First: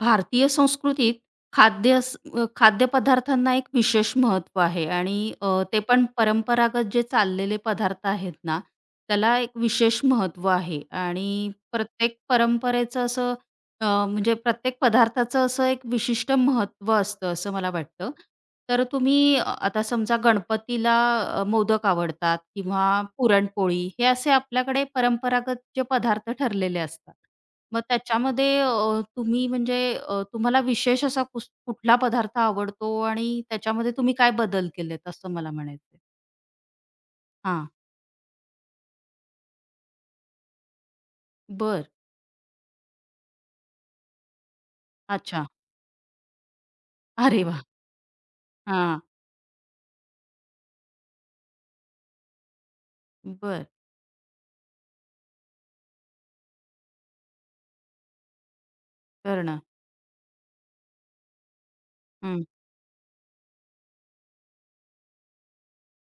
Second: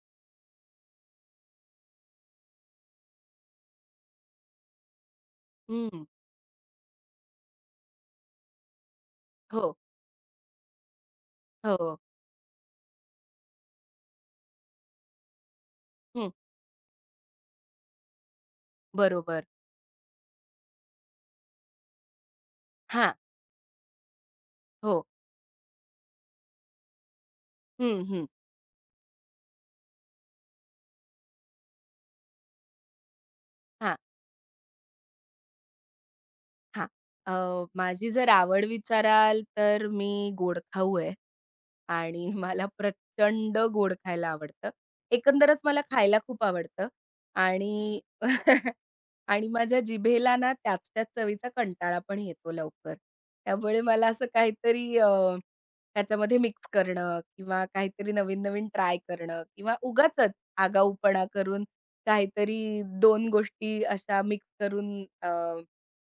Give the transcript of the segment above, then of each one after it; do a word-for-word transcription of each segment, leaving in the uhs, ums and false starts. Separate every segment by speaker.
Speaker 1: भारतीय संस्कृतीत खाद्य स- अ, खाद्यपदार्थांना एक विशेष महत्त्व आहे आणि अ, ते
Speaker 2: हं.
Speaker 1: पण परंपरागत जे चाललेले पदार्थ आहेत ना त्याला एक
Speaker 2: हो,
Speaker 1: विशेष महत्त्व आहे आणि
Speaker 2: हो.
Speaker 1: प्रत्येक परंपरेचं असं अ, म्हणजे प्रत्येक पदार्थाचं असं एक
Speaker 2: हं.
Speaker 1: विशिष्ट महत्त्व असतं असं मला वाटतं. तर तुम्ही अ,
Speaker 2: बरोबर.
Speaker 1: आता समजा गणपतीला अ, मोदक आवडतात किंवा
Speaker 2: हां.
Speaker 1: पुरणपोळी हे असे आपल्याकडे
Speaker 2: हो.
Speaker 1: परंपरागत जे पदार्थ ठरलेले असतात. मग
Speaker 2: हं, हं.
Speaker 1: त्याच्यामध्ये अ, तुम्ही म्हणजे अ, तुम्हाला विशेष असा कुस कुठला पदार्थ आवडतो आणि त्याच्यामध्ये
Speaker 2: हां,
Speaker 1: तुम्ही काय बदल केलेत असं मला म्हणायचं आहे?
Speaker 2: हां. अ,
Speaker 1: हां.
Speaker 2: माझी जर आवड विचाराल तर मी गोड खाऊ आहे
Speaker 1: बरं.
Speaker 2: आणि मला प्रचंड गोड खायला आवडतं.
Speaker 1: अच्छा.
Speaker 2: एकंदरच मला खायला खूप आवडतं
Speaker 1: अरे वाह!
Speaker 2: आणि
Speaker 1: हां.
Speaker 2: आणि माझ्या जिभेला ना त्याच-त्याच चवीचा कंटाळा पण येतो लवकर.
Speaker 1: बरं.
Speaker 2: त्यामुळे मला असं काहीतरी अ, त्याच्यामध्ये मिक्स करणं किंवा काहीतरी नवीन-नवीन ट्राय करणं
Speaker 1: करणं.
Speaker 2: किंवा उगाचच आगाऊपणा करून
Speaker 1: हं.
Speaker 2: काहीतरी दोन गोष्टी अशा मिक्स करून अ,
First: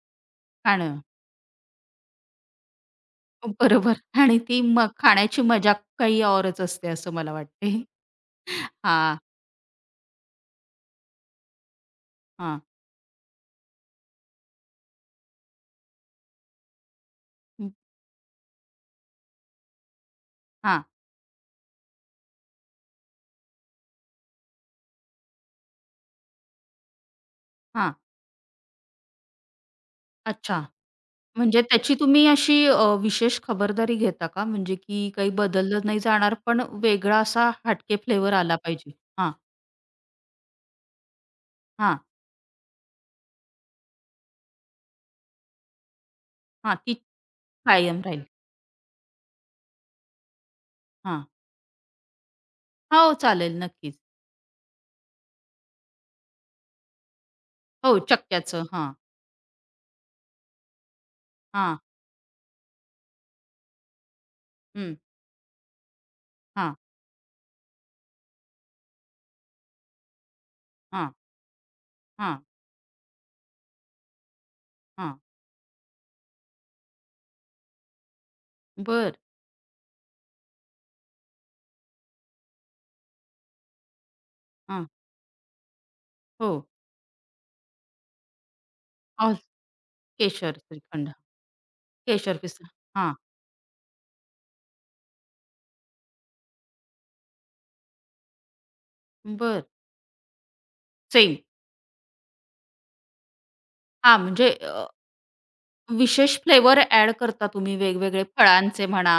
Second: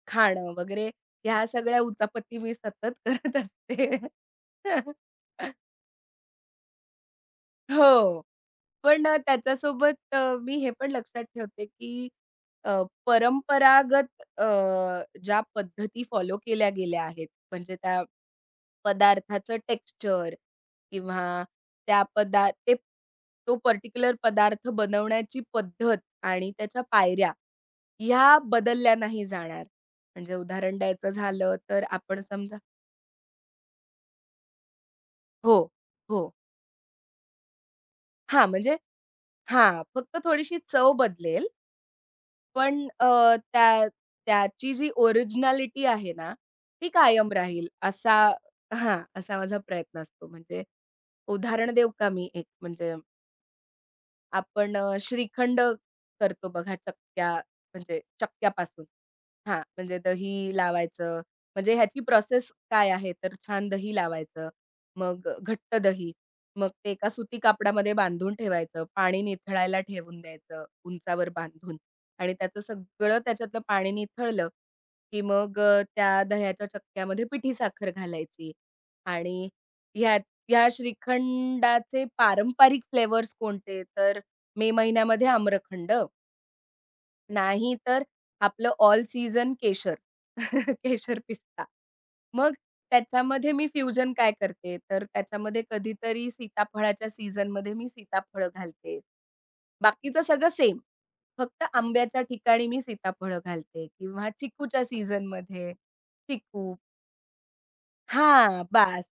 Speaker 2: खाणं वगैरे
Speaker 1: खाणं.
Speaker 2: ह्या सगळ्या उचापती मी सतत करत
Speaker 1: बरोबर.
Speaker 2: असते.
Speaker 1: आणि ती मग खाण्याची मजा काही औरच असते असं मला वाटते.
Speaker 2: हो. पण
Speaker 1: हां,
Speaker 2: अ, त्याच्यासोबत अ, मी हे पण लक्षात ठेवते, की
Speaker 1: हां.
Speaker 2: अ, परंपरागत अ, ज्या पद्धती फॉलो केल्या गेल्या आहेत,
Speaker 1: हं.
Speaker 2: म्हणजे त्या पदार्थाचं टेक्स्चर
Speaker 1: हां,
Speaker 2: किंवा त्या पदा ते तो पर्टिक्युलर पदार्थ बनवण्याची पद्धत आणि त्याच्या पायऱ्या, ह्या बदलल्या नाही जाणार. म्हणजे
Speaker 1: अच्छा.
Speaker 2: उदाहरण द्यायचं झालं
Speaker 1: म्हणजे
Speaker 2: तर
Speaker 1: त्याची
Speaker 2: आपण
Speaker 1: तुम्ही
Speaker 2: समजा
Speaker 1: अशी अ, विशेष खबरदारी घेता का? म्हणजे की काही
Speaker 2: हो,
Speaker 1: बदललं नाही
Speaker 2: हो.
Speaker 1: जाणार पण वेगळा असा हटके फ्लेवर
Speaker 2: हां,
Speaker 1: आला
Speaker 2: म्हणजे
Speaker 1: पाहिजे? हां.
Speaker 2: हां, फक्त थोडीशी चव बदलेल.
Speaker 1: हां,
Speaker 2: पण अ, त्या त्याची जी ओरिजिनॅलिटी आहे ना,
Speaker 1: हां,
Speaker 2: ती
Speaker 1: ती
Speaker 2: कायम राहील
Speaker 1: कायम
Speaker 2: असा
Speaker 1: राहील.
Speaker 2: हां, असा माझा प्रयत्न असतो. म्हणजे
Speaker 1: हां.
Speaker 2: उदाहरण देऊ का मी एक म्हणजे
Speaker 1: हो, चालेल नक्कीच.
Speaker 2: आपण अ, श्रीखंड करतो बघा चक्क्या
Speaker 1: हो,
Speaker 2: म्हणजे
Speaker 1: चक्क्याचं.
Speaker 2: चक्क्यापासून.
Speaker 1: हां,
Speaker 2: हां, म्हणजे दही लावायचं. म्हणजे
Speaker 1: हां,
Speaker 2: ह्याची प्रोसेस काय आहे तर छान दही लावायचं.
Speaker 1: हं,
Speaker 2: मग घट्ट दही. मग
Speaker 1: हां,
Speaker 2: ते एका सुती कापडामध्ये बांधून ठेवायचं. पाणी निथळायला ठेवून द्यायचं
Speaker 1: हां,
Speaker 2: उंचावर बांधून आणि
Speaker 1: हां,
Speaker 2: त्याचं सगळं त्याच्यातलं पाणी निथळलं,
Speaker 1: हां.
Speaker 2: की मग अ, त्या दह्याच्या चक्क्यामध्ये पिठी साखर घालायची
Speaker 1: बरं.
Speaker 2: आणि ह्या ह्या श्रीखंडाचे पारंपरिक फ्लेवर्स कोणते तर मे
Speaker 1: हां,
Speaker 2: महिन्यामध्ये आम्रखंड,
Speaker 1: हो.
Speaker 2: नाही तर आपलं ऑल
Speaker 1: ऑल
Speaker 2: सीझन केशर.
Speaker 1: केशर श्रीखंड,
Speaker 2: केशर पिस्ता.
Speaker 1: केशर
Speaker 2: मग
Speaker 1: पिस्ता. हां,
Speaker 2: त्याच्यामध्ये मी फ्युजन काय करते, तर त्याच्यामध्ये कधीतरी सीताफळाच्या सीझनमध्ये मी सीताफळं घालते.
Speaker 1: बरं.
Speaker 2: बाकीचं सगळं सेम.
Speaker 1: सेम.
Speaker 2: फक्त आंब्याच्या ठिकाणी मी सीताफळं घालते
Speaker 1: हां,
Speaker 2: किंवा
Speaker 1: म्हणजे
Speaker 2: चिकूच्या
Speaker 1: अ,
Speaker 2: सीझनमध्ये
Speaker 1: विशेष
Speaker 2: चिकू
Speaker 1: फ्लेवर ॲड करता तुम्ही वेगवेगळे
Speaker 2: हां,
Speaker 1: फळांचे
Speaker 2: बास,
Speaker 1: म्हणा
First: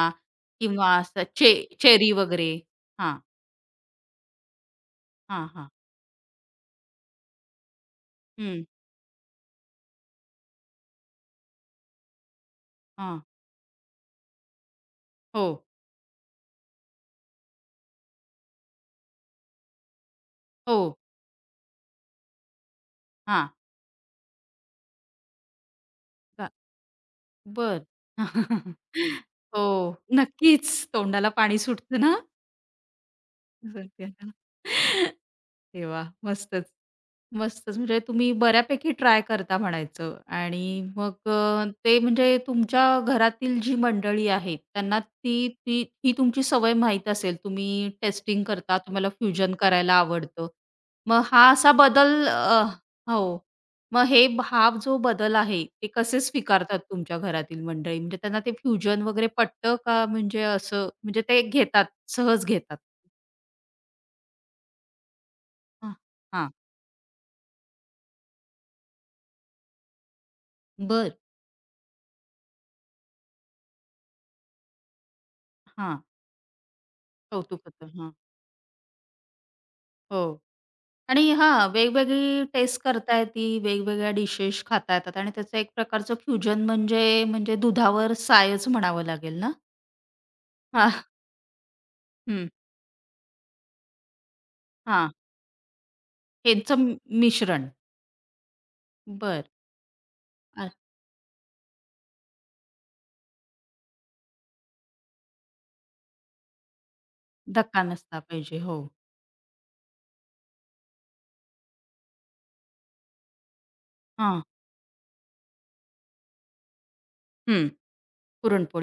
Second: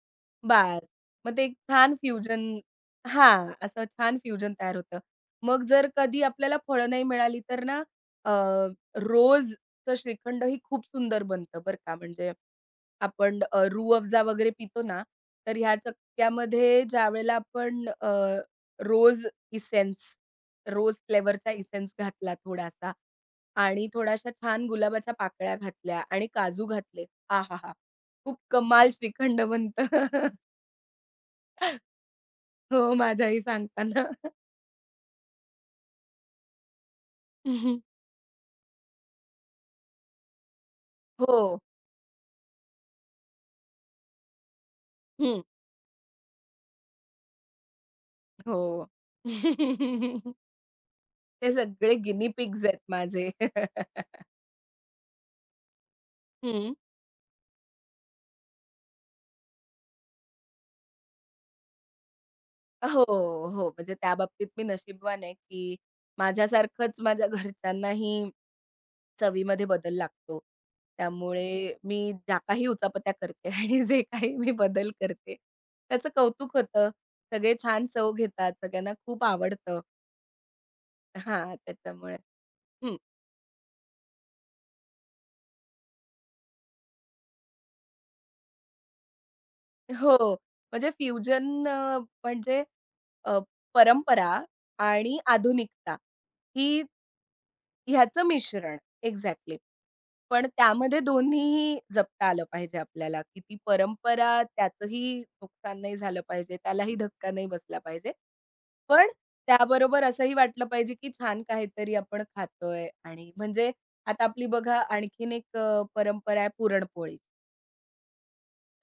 Speaker 2: बास.
Speaker 1: किंवा असं
Speaker 2: मग ते एक
Speaker 1: चे
Speaker 2: छान
Speaker 1: चेरी
Speaker 2: फ्युजन
Speaker 1: वगैरे. हां,
Speaker 2: हां, असं छान फ्युजन तयार होतं.
Speaker 1: हां,
Speaker 2: मग
Speaker 1: हां.
Speaker 2: जर कधी आपल्याला फळं नाही मिळाली तर ना अ,
Speaker 1: हं,
Speaker 2: रोजचं श्रीखंड ही खूप सुंदर बनतं बरं का. म्हणजे
Speaker 1: हां.
Speaker 2: आपण अ, रूह अफजा वगैरे पितो ना,
Speaker 1: हो,
Speaker 2: तर ह्या चक्क्यामध्ये ज्यावेळेला आपण अ, रोज इसेन्स,
Speaker 1: हो.
Speaker 2: रोज फ्लेवरचा इसेन्स घातला थोडासा
Speaker 1: हां.
Speaker 2: आणि थोड्याशा छान गुलाबाच्या पाकळ्या घातल्या आणि काजू घातले. आहाहा!
Speaker 1: बरं.
Speaker 2: खूप कमाल श्रीखंड
Speaker 1: हो,
Speaker 2: बनतं.
Speaker 1: नक्कीच. तोंडाला पाणी सुटतं ना,
Speaker 2: हो, माझी आई
Speaker 1: झोपी
Speaker 2: सांगताना.
Speaker 1: आता. अरे वाह! मस्तच. मस्तच. म्हणजे तुम्ही बऱ्यापैकी ट्राय करता म्हणायचं. आणि मग
Speaker 2: हो.
Speaker 1: अ, ते म्हणजे तुमच्या घरातील जी मंडळी आहेत त्यांना
Speaker 2: हं.
Speaker 1: ती ती ही तुमची सवय माहीत असेल. तुम्ही टेस्टिंग करता,
Speaker 2: हो.
Speaker 1: तुम्हाला फ्युजन करायला आवडतं. मग हा
Speaker 2: ते
Speaker 1: असा
Speaker 2: सगळे
Speaker 1: बदल
Speaker 2: गिनी
Speaker 1: अ,
Speaker 2: पिग्स आहेत माझे.
Speaker 1: हो. मग हे हा जो बदल आहे ते कसे
Speaker 2: हं.
Speaker 1: स्वीकारतात तुमच्या घरातील मंडळी? म्हणजे त्यांना ते फ्युजन वगैरे पटतं का म्हणजे असं म्हणजे ते घेतात, सहज घेतात?
Speaker 2: हो, हो. म्हणजे त्या बाबतीत मी नशीबवान आहे, की
Speaker 1: हां, हां.
Speaker 2: माझ्यासारखंच माझ्या घरच्यांनाही चवीमध्ये बदल लागतो.
Speaker 1: बरं.
Speaker 2: त्यामुळे मी ज्या काही उचापत्या करते आणि जे काही मी बदल करते,
Speaker 1: हां.
Speaker 2: त्याचं कौतुक होतं. सगळे
Speaker 1: कौतुक
Speaker 2: छान चव
Speaker 1: हां.
Speaker 2: घेतात, सगळ्यांना खूप आवडतं.
Speaker 1: हो. आणि
Speaker 2: हां,
Speaker 1: हां,
Speaker 2: त्याच्यामुळे.
Speaker 1: वेगवेगळी टेस्ट
Speaker 2: हं.
Speaker 1: करता येते, वेगवेगळ्या डिशेस खाता येतात आणि त्याचं एक प्रकारचं फ्युजन म्हणजे म्हणजे दुधावर सायच म्हणावं लागेल ना?
Speaker 2: हो. म्हणजे
Speaker 1: हां,
Speaker 2: फ्युजन अ,
Speaker 1: हं.
Speaker 2: म्हणजे अ, परंपरा
Speaker 1: हां.
Speaker 2: आणि आधुनिकता ही
Speaker 1: ह्यांचं मिश्रण.
Speaker 2: ह्याचं मिश्रण
Speaker 1: बर,
Speaker 2: एक्झॅक्टली. पण
Speaker 1: अ,
Speaker 2: त्यामध्ये दोन्हीही जपता आलं पाहिजे आपल्याला, की ती परंपरा त्याचंही नुकसान नाही झालं पाहिजे, त्यालाही धक्का नाही बसला
Speaker 1: धक्का
Speaker 2: पाहिजे.
Speaker 1: नसला पाहिजे. हो.
Speaker 2: पण त्याबरोबर असंही वाटलं पाहिजे, की छान काहीतरी आपण खातोय आणि म्हणजे आता
Speaker 1: हां.
Speaker 2: आपली बघा आणखीन एक अ, परंपरा आहे पुरणपोळी.
Speaker 1: हं.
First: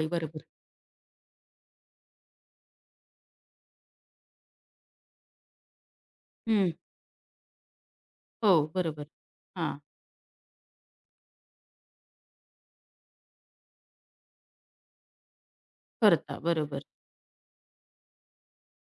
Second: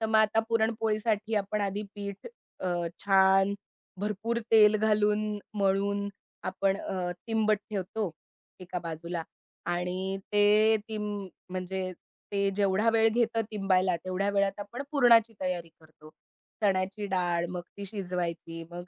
Speaker 2: तर मग आता
Speaker 1: बरोबर.
Speaker 2: पुरणपोळीसाठी आपण आधी पीठ अ, छान भरपूर तेल घालून मळून
Speaker 1: हं.
Speaker 2: आपण अ, तिंबट ठेवतो
Speaker 1: हो,
Speaker 2: एका
Speaker 1: बरोबर.
Speaker 2: बाजूला
Speaker 1: हां.
Speaker 2: आणि ते तिं म्हणजे ते जेवढा वेळ घेतं तिंबायला तेवढ्या वेळात आपण पुरणाची तयारी करतो.
Speaker 1: करता. बरोबर.
Speaker 2: चण्याची डाळ मग ती शिजवायची, मग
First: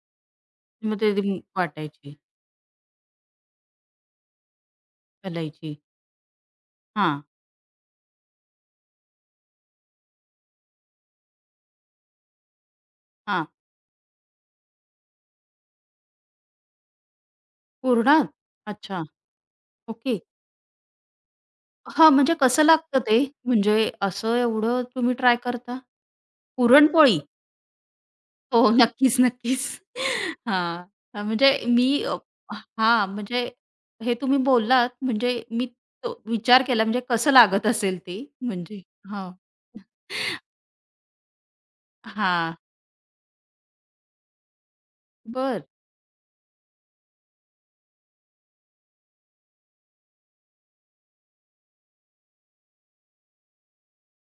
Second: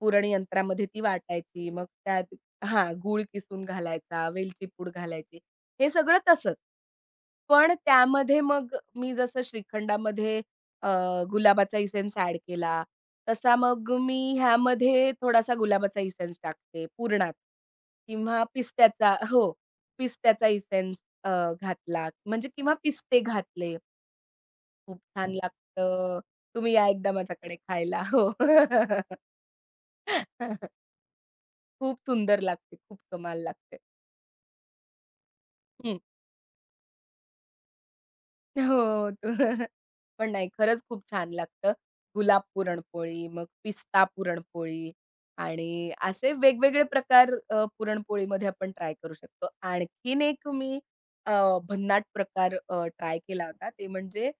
Speaker 2: पुरण यंत्रामध्ये ती
Speaker 1: मग ते
Speaker 2: वाटायची, मग
Speaker 1: वाटायची,
Speaker 2: त्यात हां, गूळ किसून घालायचा, वेलची पूड घालायची.
Speaker 1: घालायची.
Speaker 2: हे सगळं तसंच.
Speaker 1: हां,
Speaker 2: पण त्यामध्ये मग मी जसं श्रीखंडामध्ये अ, गुलाबाचा इसेन्स ॲड केला.
Speaker 1: हां.
Speaker 2: तसा मग मी ह्यामध्ये थोडासा गुलाबाचा इसेन्स टाकते पुरणात
Speaker 1: पुरणात?
Speaker 2: किंवा
Speaker 1: अच्छा.
Speaker 2: पिस्त्याचा हो,
Speaker 1: ओके.
Speaker 2: पिस्त्याचा इसेन्स अ, घातला
Speaker 1: हां, म्हणजे
Speaker 2: म्हणजे
Speaker 1: कसं
Speaker 2: किंवा
Speaker 1: लागतं ते?
Speaker 2: पिस्ते घातले.
Speaker 1: म्हणजे असं एवढं
Speaker 2: खूप
Speaker 1: तुम्ही
Speaker 2: छान
Speaker 1: ट्राय करता?
Speaker 2: लागतं. तुम्ही या एकदा
Speaker 1: पुरणपोळी?
Speaker 2: माझ्याकडे खायला. हो.
Speaker 1: हो, नक्कीच, नक्कीच. हां, अ, म्हणजे मी
Speaker 2: खूप
Speaker 1: अ,
Speaker 2: सुंदर लागते. खूप
Speaker 1: हां, म्हणजे
Speaker 2: कमाल लागते.
Speaker 1: हे तुम्ही बोललात म्हणजे मी
Speaker 2: हं.
Speaker 1: तो विचार केला म्हणजे कसं लागत असेल ते म्हणजे
Speaker 2: हो.
Speaker 1: हां,
Speaker 2: पण नाही, खरंच खूप छान लागतं. गुलाब
Speaker 1: हां,
Speaker 2: पुरणपोळी, मग पिस्ता पुरणपोळी
Speaker 1: बरं.
Speaker 2: आणि असे वेगवेगळे प्रकार अ, पुरणपोळीमध्ये आपण ट्राय करू शकतो. आणखीन एक मी अ, भन्नाट प्रकार ट्राय केला होता. ते म्हणजे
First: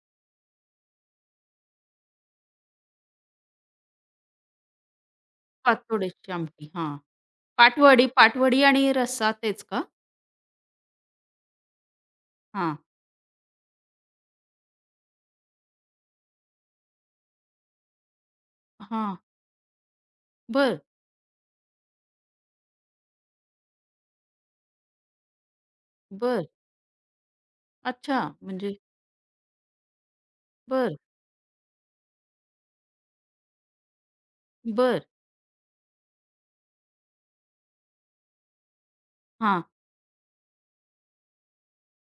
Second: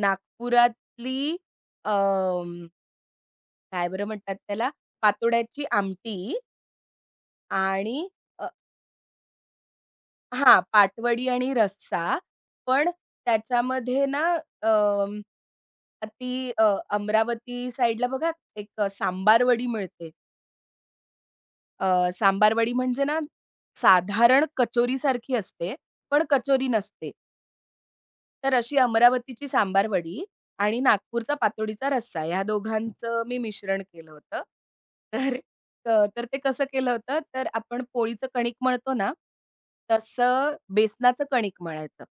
Speaker 2: नागपुरातली अ, काय बरं म्हणतात त्याला? पातोड्याची
Speaker 1: पातोड्याची
Speaker 2: आमटी
Speaker 1: आमटी. हां,
Speaker 2: आणि
Speaker 1: पाटवडी
Speaker 2: अ,
Speaker 1: पाटवडी आणि रस्सा तेच का?
Speaker 2: हां, पाटवडी आणि रस्सा.
Speaker 1: हां,
Speaker 2: पण त्याच्यामध्ये ना अं, ती अ, अमरावती साइडला बघा एक
Speaker 1: हां.
Speaker 2: सांबारवडी मिळते.
Speaker 1: बरं,
Speaker 2: अ, सांबारवडी म्हणजे ना साधारण कचोरीसारखी असते, पण
Speaker 1: बरं.
Speaker 2: कचोरी नसते.
Speaker 1: अच्छा,
Speaker 2: तर अशी
Speaker 1: म्हणजे
Speaker 2: अमरावतीची सांबारवडी आणि
Speaker 1: बरं,
Speaker 2: नागपूरचा पातोडीचा रस्सा ह्या दोघांचं मी मिश्रण केलं होतं.
Speaker 1: बरं.
Speaker 2: तर अ, तर ते कसं केलं होतं, तर आपण पोळीचं कणिक मळतो ना,
Speaker 1: हां.
Speaker 2: तसं बेसनाचं कणिक मळायचं.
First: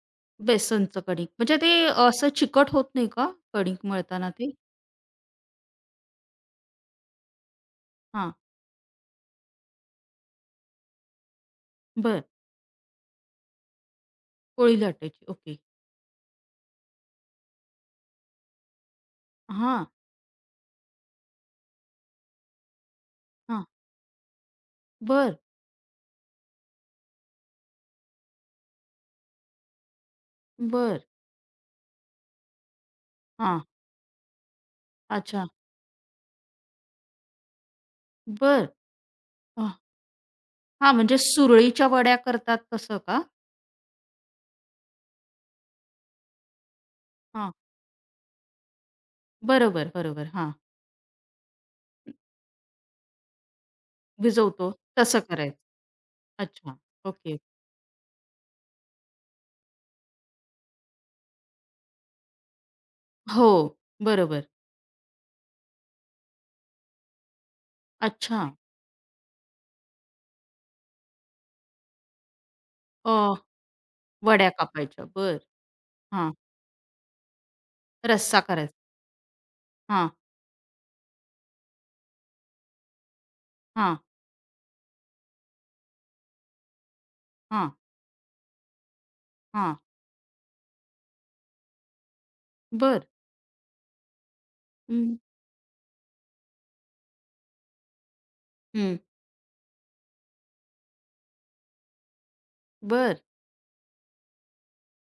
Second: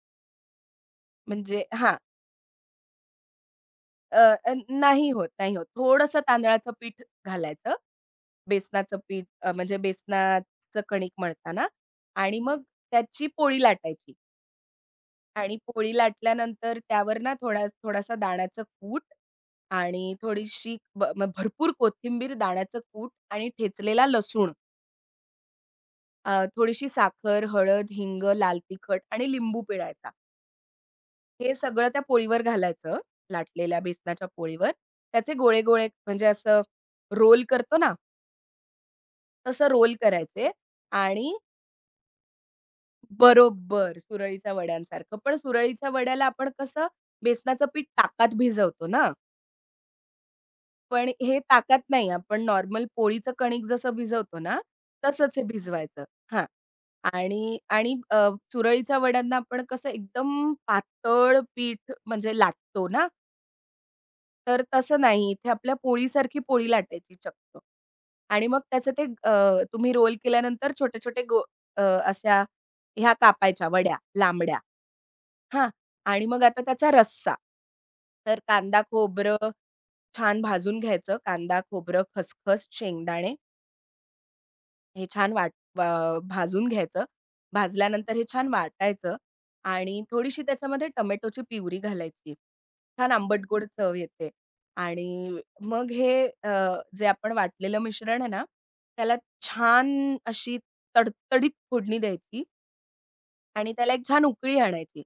Speaker 1: बेसनचं कणिक. म्हणजे
Speaker 2: म्हणजे
Speaker 1: ते
Speaker 2: हां.
Speaker 1: असं चिकट होत नाही का कणिक
Speaker 2: अ,
Speaker 1: मळताना ते?
Speaker 2: अ, नाही होत, नाही होत. थोडंसं तांदळाचं पीठ घालायचं.
Speaker 1: हां,
Speaker 2: बेसनाचं पीठ अ, म्हणजे बेसनाचं कणिक मळताना
Speaker 1: बरं.
Speaker 2: आणि मग त्याची पोळी लाटायची
Speaker 1: पोळी लाटायची. ओके.
Speaker 2: आणि पोळी लाटल्यानंतर त्यावर ना थोडा थोडासा दाण्याचं कूट
Speaker 1: हां,
Speaker 2: आणि थोडीशी ब म भरपूर कोथिंबीर, दाण्याचं कूट आणि
Speaker 1: हां.
Speaker 2: ठेचलेला लसूण,
Speaker 1: बरं,
Speaker 2: अ, थोडीशी साखर, हळद, हिंग, लाल तिखट आणि लिंबू पिळायचा.
Speaker 1: बरं.
Speaker 2: हे सगळं त्या पोळीवर घालायचं,
Speaker 1: हां.
Speaker 2: लाटलेल्या बेसनाच्या पोळीवर. त्याचे
Speaker 1: अच्छा.
Speaker 2: गोळे-गोळे म्हणजे असं रोल करतो ना,
Speaker 1: बरं.
Speaker 2: तसं
Speaker 1: हां.
Speaker 2: रोल करायचे
Speaker 1: हां, म्हणजे
Speaker 2: आणि
Speaker 1: सुरळीच्या वड्या करतात तसं का?
Speaker 2: बरोबर सुरळीच्या वड्यांसारखं. पण सुरळीच्या वड्याला आपण कसं
Speaker 1: हां.
Speaker 2: बेसनाचं पीठ ताकात भिजवतो ना,
Speaker 1: बरोबर, बरोबर. हां.
Speaker 2: पण हे ताकात नाही आपण नॉर्मल पोळीचं कणिक जसं भिजवतो ना,
Speaker 1: भिजवतो तसं
Speaker 2: तसंच हे
Speaker 1: करायचं.
Speaker 2: भिजवायचं. हां.
Speaker 1: अच्छा. ओके.
Speaker 2: आणि आणि अ, सुरळीच्या वड्यांना आपण कसं एकदम पातळ पीठ म्हणजे लाटतो ना,
Speaker 1: हो, बरोबर.
Speaker 2: तर तसं नाही. इथे आपल्या पोळीसारखी पोळी लाटायची चक्क
Speaker 1: अच्छा.
Speaker 2: आणि मग त्याचं ते अ, तुम्ही रोल केल्यानंतर छोटे-छोटे गो अ, अशा ह्या
Speaker 1: अ,
Speaker 2: कापायच्या वड्या,
Speaker 1: वड्या
Speaker 2: लांबड्या
Speaker 1: कापायच्या. बरं.
Speaker 2: हां. आणि
Speaker 1: हां.
Speaker 2: मग आता त्याचा रस्सा. तर
Speaker 1: रस्सा करायचा.
Speaker 2: कांदा, खोबरं
Speaker 1: हां,
Speaker 2: छान भाजून घ्यायचं. कांदा, खोबरं, खसखस, शेंगदाणे
Speaker 1: हां,
Speaker 2: हे छान वाट अ, भाजून घ्यायचं.
Speaker 1: हां,
Speaker 2: भाजल्यानंतर हे छान वाटायचं
Speaker 1: हां.
Speaker 2: आणि थोडीशी त्याच्यामध्ये टोमॅटोची प्युरी घालायची.
Speaker 1: बरं.
Speaker 2: छान आंबट-गोड चव येते
Speaker 1: हं,
Speaker 2: आणि मग हे अ, जे आपण वाटलेलं मिश्रण आहे ना,
Speaker 1: हं.
Speaker 2: त्याला छान अशी तडतडीत फोडणी द्यायची
Speaker 1: बरं.
Speaker 2: आणि त्याला एक छान उकळी आणायची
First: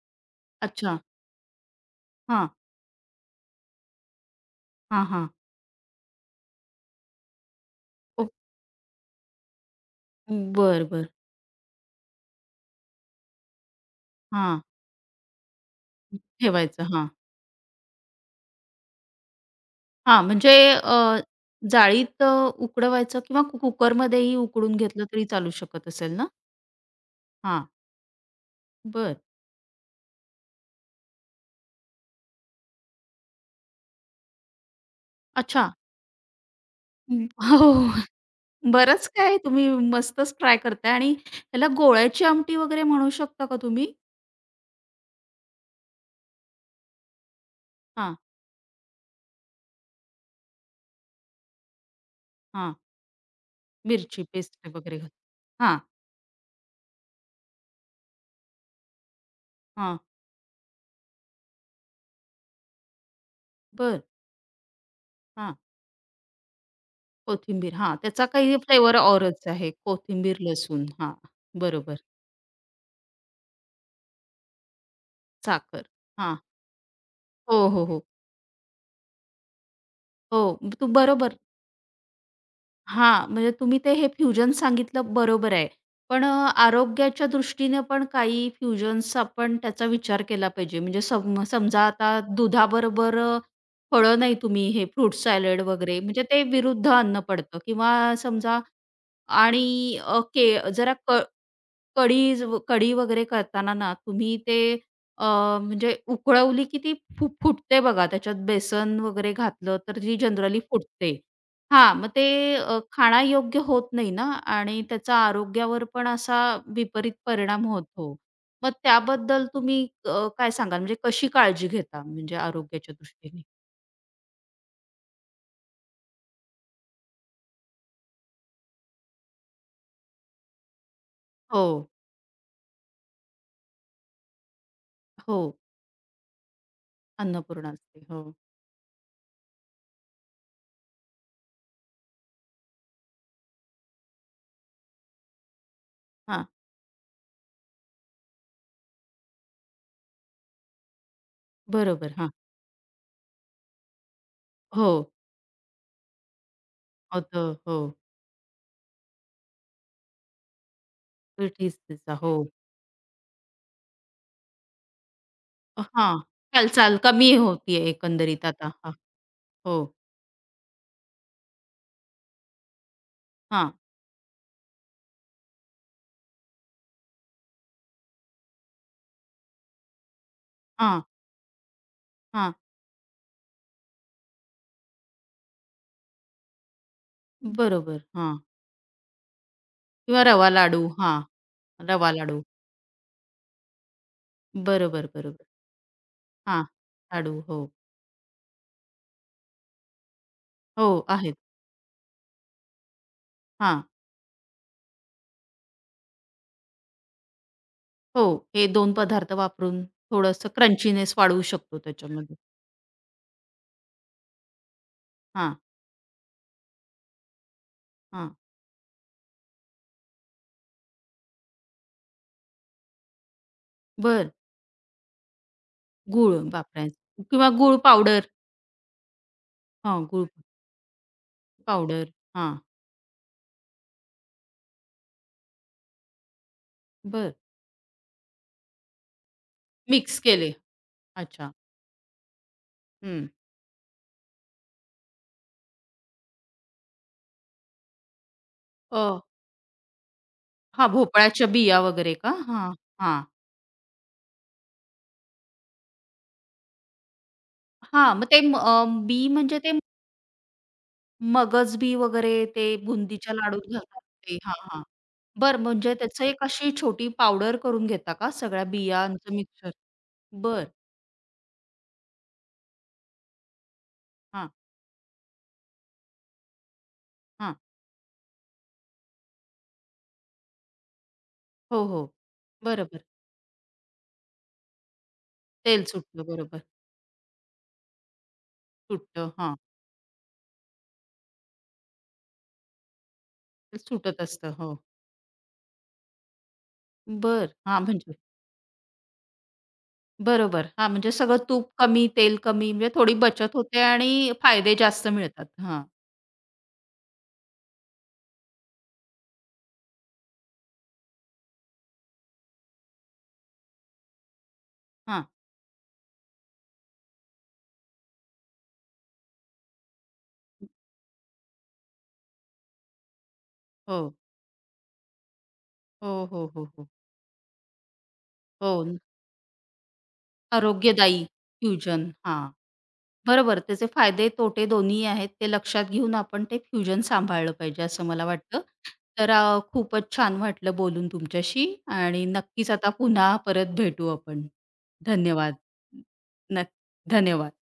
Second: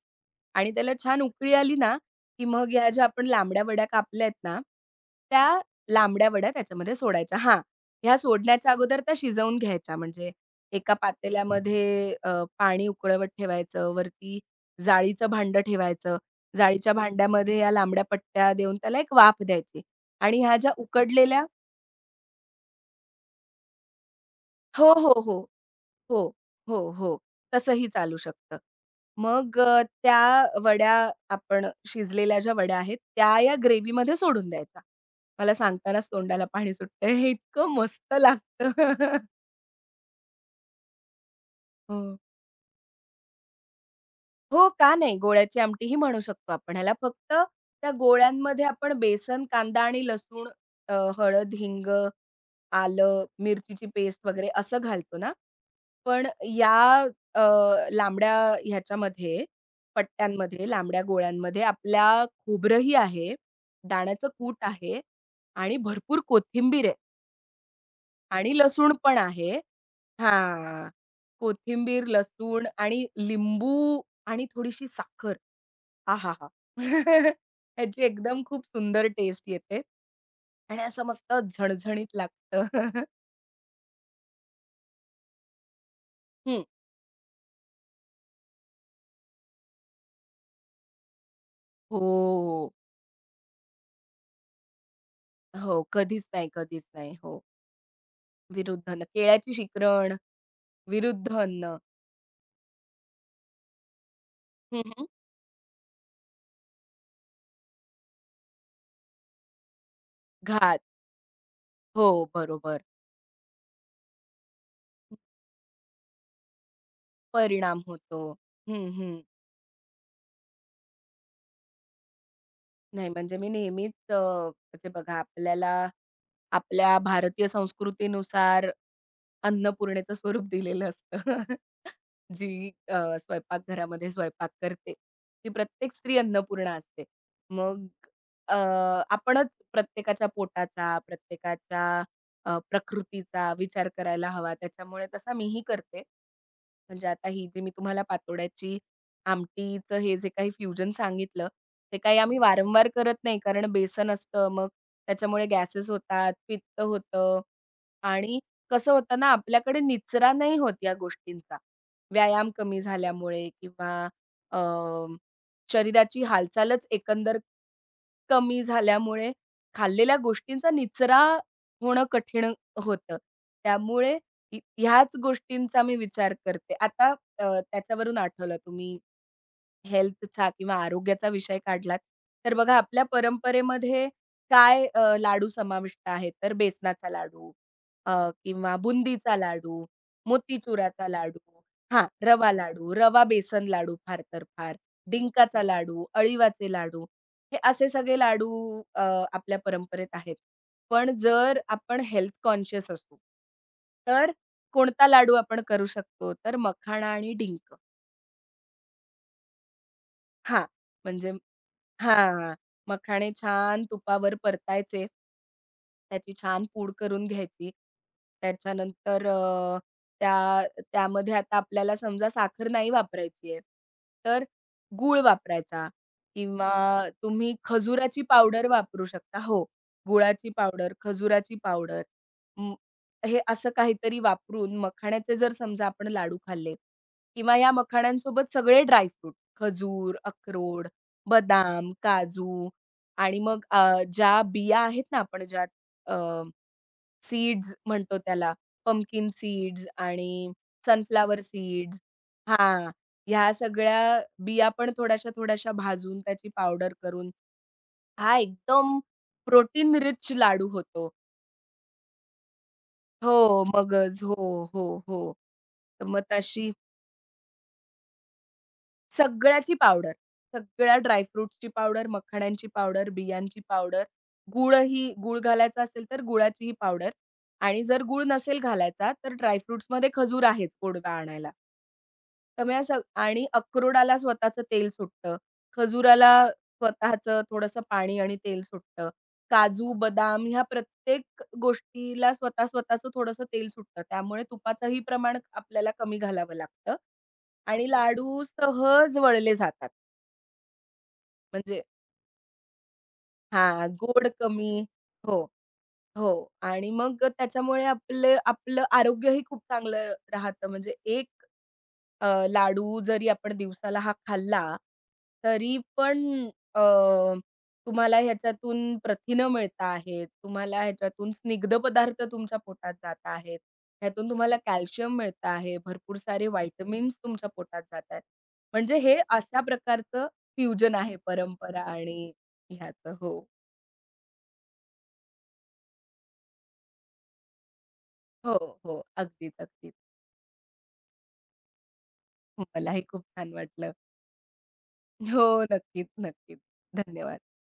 Speaker 2: आणि त्याला
Speaker 1: अच्छा.
Speaker 2: छान उकळी आली ना, की
Speaker 1: हां.
Speaker 2: मग ह्या ज्या आपण लांबड्या वड्या कापल्या आहेत ना,
Speaker 1: हां, हां.
Speaker 2: त्या लांबड्या वड्या त्याच्यामध्ये सोडायच्या. हां, ह्या
Speaker 1: ओ
Speaker 2: सोडण्याच्या अगोदर त्या शिजवून घ्यायच्या. म्हणजे
Speaker 1: बर
Speaker 2: एका
Speaker 1: बरं.
Speaker 2: पातेल्यामध्ये अ, पाणी उकळवत ठेवायचं, वरती
Speaker 1: हां,
Speaker 2: जाळीचं भांडं ठेवायचं.
Speaker 1: ठेवायचं.
Speaker 2: जाळीच्या
Speaker 1: हां.
Speaker 2: भांड्यामध्ये या लांबड्या पट्ट्या देऊन त्याला एक वाफ द्यायची
Speaker 1: हां,
Speaker 2: आणि
Speaker 1: म्हणजे
Speaker 2: ह्या ज्या
Speaker 1: अ,
Speaker 2: उकडलेल्या
Speaker 1: जाळीत अ, उकडवायचं किंवा कु कुकरमध्येही उकडून
Speaker 2: हो,
Speaker 1: घेतलं
Speaker 2: हो,
Speaker 1: तरी
Speaker 2: हो.
Speaker 1: चालू शकत असेल ना?
Speaker 2: हो, हो, हो.
Speaker 1: हां,
Speaker 2: तसंही चालू शकतं.
Speaker 1: बरं.
Speaker 2: मग अ, त्या वड्या आपण शिजलेल्या ज्या वड्या आहेत, त्या या ग्रेव्हीमध्ये सोडून द्यायच्या. मला
Speaker 1: अच्छा.
Speaker 2: सांगतानाच तोंडाला पाणी सुटतंय.
Speaker 1: हं.
Speaker 2: हे
Speaker 1: हो,
Speaker 2: इतकं
Speaker 1: हो.
Speaker 2: मस्त लागतं.
Speaker 1: बरंच काय तुम्ही मस्तच ट्राय करताय आणि ह्याला
Speaker 2: हो.
Speaker 1: गोळ्याची आमटी वगैरे म्हणू शकता का तुम्ही?
Speaker 2: हो, का नाही? गोळ्याची आमटीही म्हणू शकतो आपण ह्याला. फक्त त्या
Speaker 1: हां,
Speaker 2: गोळ्यांमध्ये आपण बेसन, कांदा आणि लसूण, अ, हळद, हिंग,
Speaker 1: हां.
Speaker 2: आलं, मिरचीची
Speaker 1: मिरची
Speaker 2: पेस्ट वगैरे
Speaker 1: पेस्ट
Speaker 2: असं
Speaker 1: वगैरे घालून.
Speaker 2: घालतो ना.
Speaker 1: हां,
Speaker 2: पण या अ, लांबड्या ह्याच्यामध्ये
Speaker 1: हां.
Speaker 2: पट्ट्यांमध्ये, लांबड्या गोळ्यांमध्ये आपल्या खोबरंही आहे,
Speaker 1: बरं.
Speaker 2: दाण्याचं कूट आहे
Speaker 1: हां,
Speaker 2: आणि भरपूर कोथिंबीर आहे
Speaker 1: कोथिंबीर. हां, त्याचा
Speaker 2: आणि
Speaker 1: काही
Speaker 2: लसूण
Speaker 1: फ्लेवर
Speaker 2: पण
Speaker 1: औरच
Speaker 2: आहे.
Speaker 1: आहे. कोथिंबीर, लसूण.
Speaker 2: हां.
Speaker 1: हां, बरोबर.
Speaker 2: कोथिंबीर, लसूण आणि लिंबू आणि थोडीशी साखर.
Speaker 1: साखर. हां.
Speaker 2: आहाहा!
Speaker 1: हो, हो, हो.
Speaker 2: ह्याची एकदम खूप सुंदर टेस्ट येते
Speaker 1: हो,
Speaker 2: आणि
Speaker 1: तू
Speaker 2: असं मस्त
Speaker 1: बरोबर.
Speaker 2: झणझणीत लागतं.
Speaker 1: हां, म्हणजे तुम्ही ते हे फ्युजन सांगितलं बरोबर आहे. पण अ,
Speaker 2: हं.
Speaker 1: आरोग्याच्या दृष्टीने पण काही फ्युजन्स आपण त्याचा विचार केला पाहिजे. म्हणजे सम समजा आता
Speaker 2: हो,
Speaker 1: दुधाबरोबर अ, फळं नाही तुम्ही हे फ्रूट सॅलड
Speaker 2: हो.
Speaker 1: वगैरे
Speaker 2: कधीच
Speaker 1: म्हणजे ते
Speaker 2: नाही, कधीच
Speaker 1: विरुद्ध
Speaker 2: नाही.
Speaker 1: अन्न
Speaker 2: हो.
Speaker 1: पडतं किंवा समजा
Speaker 2: विरुद्ध अन्न. केळ्याची
Speaker 1: आणि
Speaker 2: शिकरण,
Speaker 1: अ, के जरा क
Speaker 2: विरुद्ध अन्न,
Speaker 1: कढी ज कढी वगैरे करताना ना तुम्ही ते
Speaker 2: हं, हं.
Speaker 1: अ, म्हणजे उकळवली की ती फु फुटते बघा. त्याच्यात बेसन वगैरे घातलं तर ती जनरली
Speaker 2: घात.
Speaker 1: फुटते. हां,
Speaker 2: हो,
Speaker 1: मग ते अ,
Speaker 2: बरोबर.
Speaker 1: खाण्यायोग्य होत नाही ना आणि त्याचा आरोग्यावर पण असा विपरीत परिणाम
Speaker 2: परिणाम
Speaker 1: होतो.
Speaker 2: होतो.
Speaker 1: मग
Speaker 2: हं, हं.
Speaker 1: त्याबद्दल तुम्ही अ, काय सांगाल? म्हणजे कशी काळजी घेता म्हणजे आरोग्याच्या
Speaker 2: नाही म्हणजे
Speaker 1: दृष्टीने?
Speaker 2: मी नेहमीच अ, म्हणजे बघा आपल्याला आपल्या भारतीय संस्कृतीनुसार अन्नपूर्णेचं स्वरूप दिलेलं असतं.
Speaker 1: हो,
Speaker 2: जी अ, स्वयंपाकघरामध्ये स्वयंपाक करते,
Speaker 1: हो.
Speaker 2: ती प्रत्येक स्त्री अन्नपूर्णा असते.
Speaker 1: अन्नपूर्णा
Speaker 2: मग
Speaker 1: असते. हो.
Speaker 2: अ, आपणच प्रत्येकाच्या पोटाचा, प्रत्येकाच्या अ, प्रकृतीचा विचार करायला हवा. त्याच्यामुळे तसा मीही करते.
Speaker 1: हां,
Speaker 2: म्हणजे आता ही जी मी तुम्हाला पातोड्याची आमटीचं हे जे काही फ्युजन सांगितलं, ते
Speaker 1: बरोबर.
Speaker 2: काही
Speaker 1: हां.
Speaker 2: आम्ही वारंवार करत नाही. कारण बेसन असतं, मग
Speaker 1: हो.
Speaker 2: त्याच्यामुळे गॅसेस होतात, पित्त होतं
Speaker 1: होतं. हो.
Speaker 2: आणि कसं होतं ना, आपल्याकडे निचरा नाही होत या गोष्टींचा.
Speaker 1: पीठ तिचा. हो.
Speaker 2: व्यायाम कमी झाल्यामुळे किंवा अ,
Speaker 1: हां,
Speaker 2: शरीराची हालचालच
Speaker 1: हालचाल कमी
Speaker 2: एकंदर
Speaker 1: होतीये एकंदरीत
Speaker 2: कमी
Speaker 1: आता. हां,
Speaker 2: झाल्यामुळे
Speaker 1: हो.
Speaker 2: खाल्लेल्या गोष्टींचा निचरा होणं कठीण होतं.
Speaker 1: हां,
Speaker 2: त्यामुळे इ- ह्याच गोष्टींचा मी विचार करते. आता अ, त्याच्यावरून आठवलं तुम्ही हेल्थचा किंवा
Speaker 1: हां,
Speaker 2: आरोग्याचा विषय काढलात,
Speaker 1: हां.
Speaker 2: तर बघा आपल्या परंपरेमध्ये काय अ, लाडू समाविष्ट आहेत? तर बेसनाचा लाडू
Speaker 1: बरोबर.
Speaker 2: अ,
Speaker 1: हां.
Speaker 2: किंवा बुंदीचा लाडू,
Speaker 1: किंवा रवा लाडू.
Speaker 2: मोतीचुराचा
Speaker 1: हां,
Speaker 2: लाडू हां,
Speaker 1: रवा लाडू.
Speaker 2: रवा लाडू, रवा बेसन लाडू फार तर फार,
Speaker 1: बरोबर, बरोबर.
Speaker 2: डिंकाचा लाडू,
Speaker 1: हां,
Speaker 2: अळीवाचे लाडू,
Speaker 1: लाडू.
Speaker 2: हे
Speaker 1: हो,
Speaker 2: असे सगळे लाडू अ, आपल्या परंपरेत आहेत.
Speaker 1: हो,
Speaker 2: पण
Speaker 1: आहेत.
Speaker 2: जर आपण हेल्थ कॉन्शियस असू,
Speaker 1: हां,
Speaker 2: तर कोणता लाडू आपण करू शकतो? तर मखाणा आणि डिंक.
Speaker 1: हो. हे दोन पदार्थ वापरून थोडंसं
Speaker 2: हां,
Speaker 1: क्रंचीनेस
Speaker 2: म्हणजे
Speaker 1: वाढवू शकतो त्याच्यामध्ये.
Speaker 2: हां, मखाणे छान तुपावर परतायचे.
Speaker 1: हां,
Speaker 2: त्याची छान पूड करून घ्यायची.
Speaker 1: हां.
Speaker 2: त्याच्यानंतर अ, त्या त्यामध्ये आता आपल्याला समजा साखर नाही वापरायची आहे,
Speaker 1: बरं.
Speaker 2: तर गूळ वापरायचा
Speaker 1: गूळ
Speaker 2: किंवा
Speaker 1: वापरायचं किंवा
Speaker 2: तुम्ही
Speaker 1: गूळ
Speaker 2: खजुराची
Speaker 1: पावडर.
Speaker 2: पावडर वापरू शकता. हो,
Speaker 1: हां, गूळ
Speaker 2: गुळाची पावडर, खजुराची पावडर
Speaker 1: पावडर. हां,
Speaker 2: अं, हे असं काहीतरी वापरून मखाण्याचे जर समजा आपण लाडू खाल्ले
Speaker 1: बरं.
Speaker 2: किंवा या मखाण्यांसोबत सगळे ड्राय खजूर,
Speaker 1: मिक्स केले.
Speaker 2: अक्रोड
Speaker 1: अच्छा.
Speaker 2: बदाम, काजू
Speaker 1: हं.
Speaker 2: आणि मग अ, ज्या बिया आहेत ना आपण ज्यात सीड्स म्हणतो त्याला,
Speaker 1: अ,
Speaker 2: पंपकिन सीड्स आणि
Speaker 1: हां,
Speaker 2: सनफ्लॉवर
Speaker 1: भोपळ्याच्या बिया
Speaker 2: सीड्स
Speaker 1: वगैरे का? हां,
Speaker 2: हां,
Speaker 1: हां.
Speaker 2: ह्या सगळ्या बिया पण थोड्याशा-थोड्याशा भाजून त्याची पावडर करून
Speaker 1: हां, मग
Speaker 2: हा
Speaker 1: ते म- अ,
Speaker 2: एकदम
Speaker 1: बी म्हणजे ते मगज
Speaker 2: प्रोटीन रिच लाडू होतो.
Speaker 1: मगजबी वगैरे ते बुंदीच्या लाडूत
Speaker 2: हो,
Speaker 1: घालतात
Speaker 2: मगज. हो,
Speaker 1: ते. हां, हां.
Speaker 2: हो, हो.
Speaker 1: बरं म्हणजे
Speaker 2: तर मग
Speaker 1: त्याचं एक
Speaker 2: तशी
Speaker 1: अशी छोटी पावडर करून घेता का सगळ्या बियांचं मिक्सचर?
Speaker 2: सगळ्याची पावडर.
Speaker 1: बरं.
Speaker 2: सगळ्या ड्राय फ्रुट्सची पावडर, मखाण्यांची पावडर, बियांची पावडर,
Speaker 1: हां,
Speaker 2: गूळही गूळ घालायचा असेल तर गुळाचीही पावडर
Speaker 1: हां.
Speaker 2: आणि जर गूळ नसेल घालायचा तर ड्राय खजूर आहेच गोडवा आणायला.
Speaker 1: हो, हो.
Speaker 2: त्यामुळे असं
Speaker 1: बरोबर.
Speaker 2: आणि अक्रोडाला स्वतःचं तेल सुटतं.
Speaker 1: तेल सुटतं.
Speaker 2: खजुराला
Speaker 1: बरोबर.
Speaker 2: स्वतःचं थोडंसं पाणी आणि तेल सुटतं.
Speaker 1: सुटतं. हां.
Speaker 2: काजू, बदाम ह्या प्रत्येक गोष्टीला स्वतः स्वतःचं थोडंसं तेल
Speaker 1: ते
Speaker 2: सुटतं.
Speaker 1: सुटत
Speaker 2: त्यामुळे
Speaker 1: असतं. हो.
Speaker 2: तुपाचंही प्रमाण आपल्याला कमी घालावं लागतं
Speaker 1: बर, हां,
Speaker 2: आणि
Speaker 1: म्हणजे
Speaker 2: लाडू सहज वळले जातात.
Speaker 1: बरोबर. हां, म्हणजे सगळं तूप
Speaker 2: म्हणजे
Speaker 1: कमी, तेल कमी म्हणजे थोडी बचत होते
Speaker 2: हां, गोड
Speaker 1: आणि फायदे
Speaker 2: कमी
Speaker 1: जास्त
Speaker 2: हो,
Speaker 1: मिळतात. हां,
Speaker 2: हो. आणि मग त्याच्यामुळे आपलं आपलं आरोग्यही खूप चांगलं राहतं. म्हणजे एक अ, लाडू जरी आपण दिवसाला हा खाल्ला,
Speaker 1: हां.
Speaker 2: तरी पण अ, तुम्हाला ह्याच्यातून प्रथिनं मिळत आहेत, तुम्हाला ह्याच्यातून स्निग्ध पदार्थ तुमच्या पोटात जात आहेत,
Speaker 1: हो.
Speaker 2: ह्यातून तुम्हाला कॅल्शियम मिळतं आहे,
Speaker 1: हो,
Speaker 2: भरपूर
Speaker 1: हो,
Speaker 2: सारे
Speaker 1: हो, हो.
Speaker 2: व्हिटॅमिन्स तुमच्या पोटात जात आहेत.
Speaker 1: हो.
Speaker 2: म्हणजे हे अशा प्रकारचं फ्युजन आहे
Speaker 1: आरोग्यदायी
Speaker 2: परंपरा
Speaker 1: फ्युजन.
Speaker 2: आणि
Speaker 1: हां.
Speaker 2: ह्याचं. हो.
Speaker 1: बरोबर. त्याचे फायदे, तोटे दोन्ही आहेत. ते लक्षात घेऊन आपण ते फ्युजन सांभाळलं पाहिजे असं मला
Speaker 2: हो,
Speaker 1: वाटतं.
Speaker 2: हो.
Speaker 1: तर अ,
Speaker 2: अगदीच, अगदीच.
Speaker 1: खूपच छान वाटलं बोलून तुमच्याशी आणि नक्कीच आता
Speaker 2: मलाही खूप
Speaker 1: पुन्हा
Speaker 2: छान
Speaker 1: परत
Speaker 2: वाटलं.
Speaker 1: भेटू आपण.
Speaker 2: हो,
Speaker 1: धन्यवाद.
Speaker 2: नक्कीच, नक्कीच.
Speaker 1: नक्क
Speaker 2: धन्यवाद.
Speaker 1: धन्यवाद.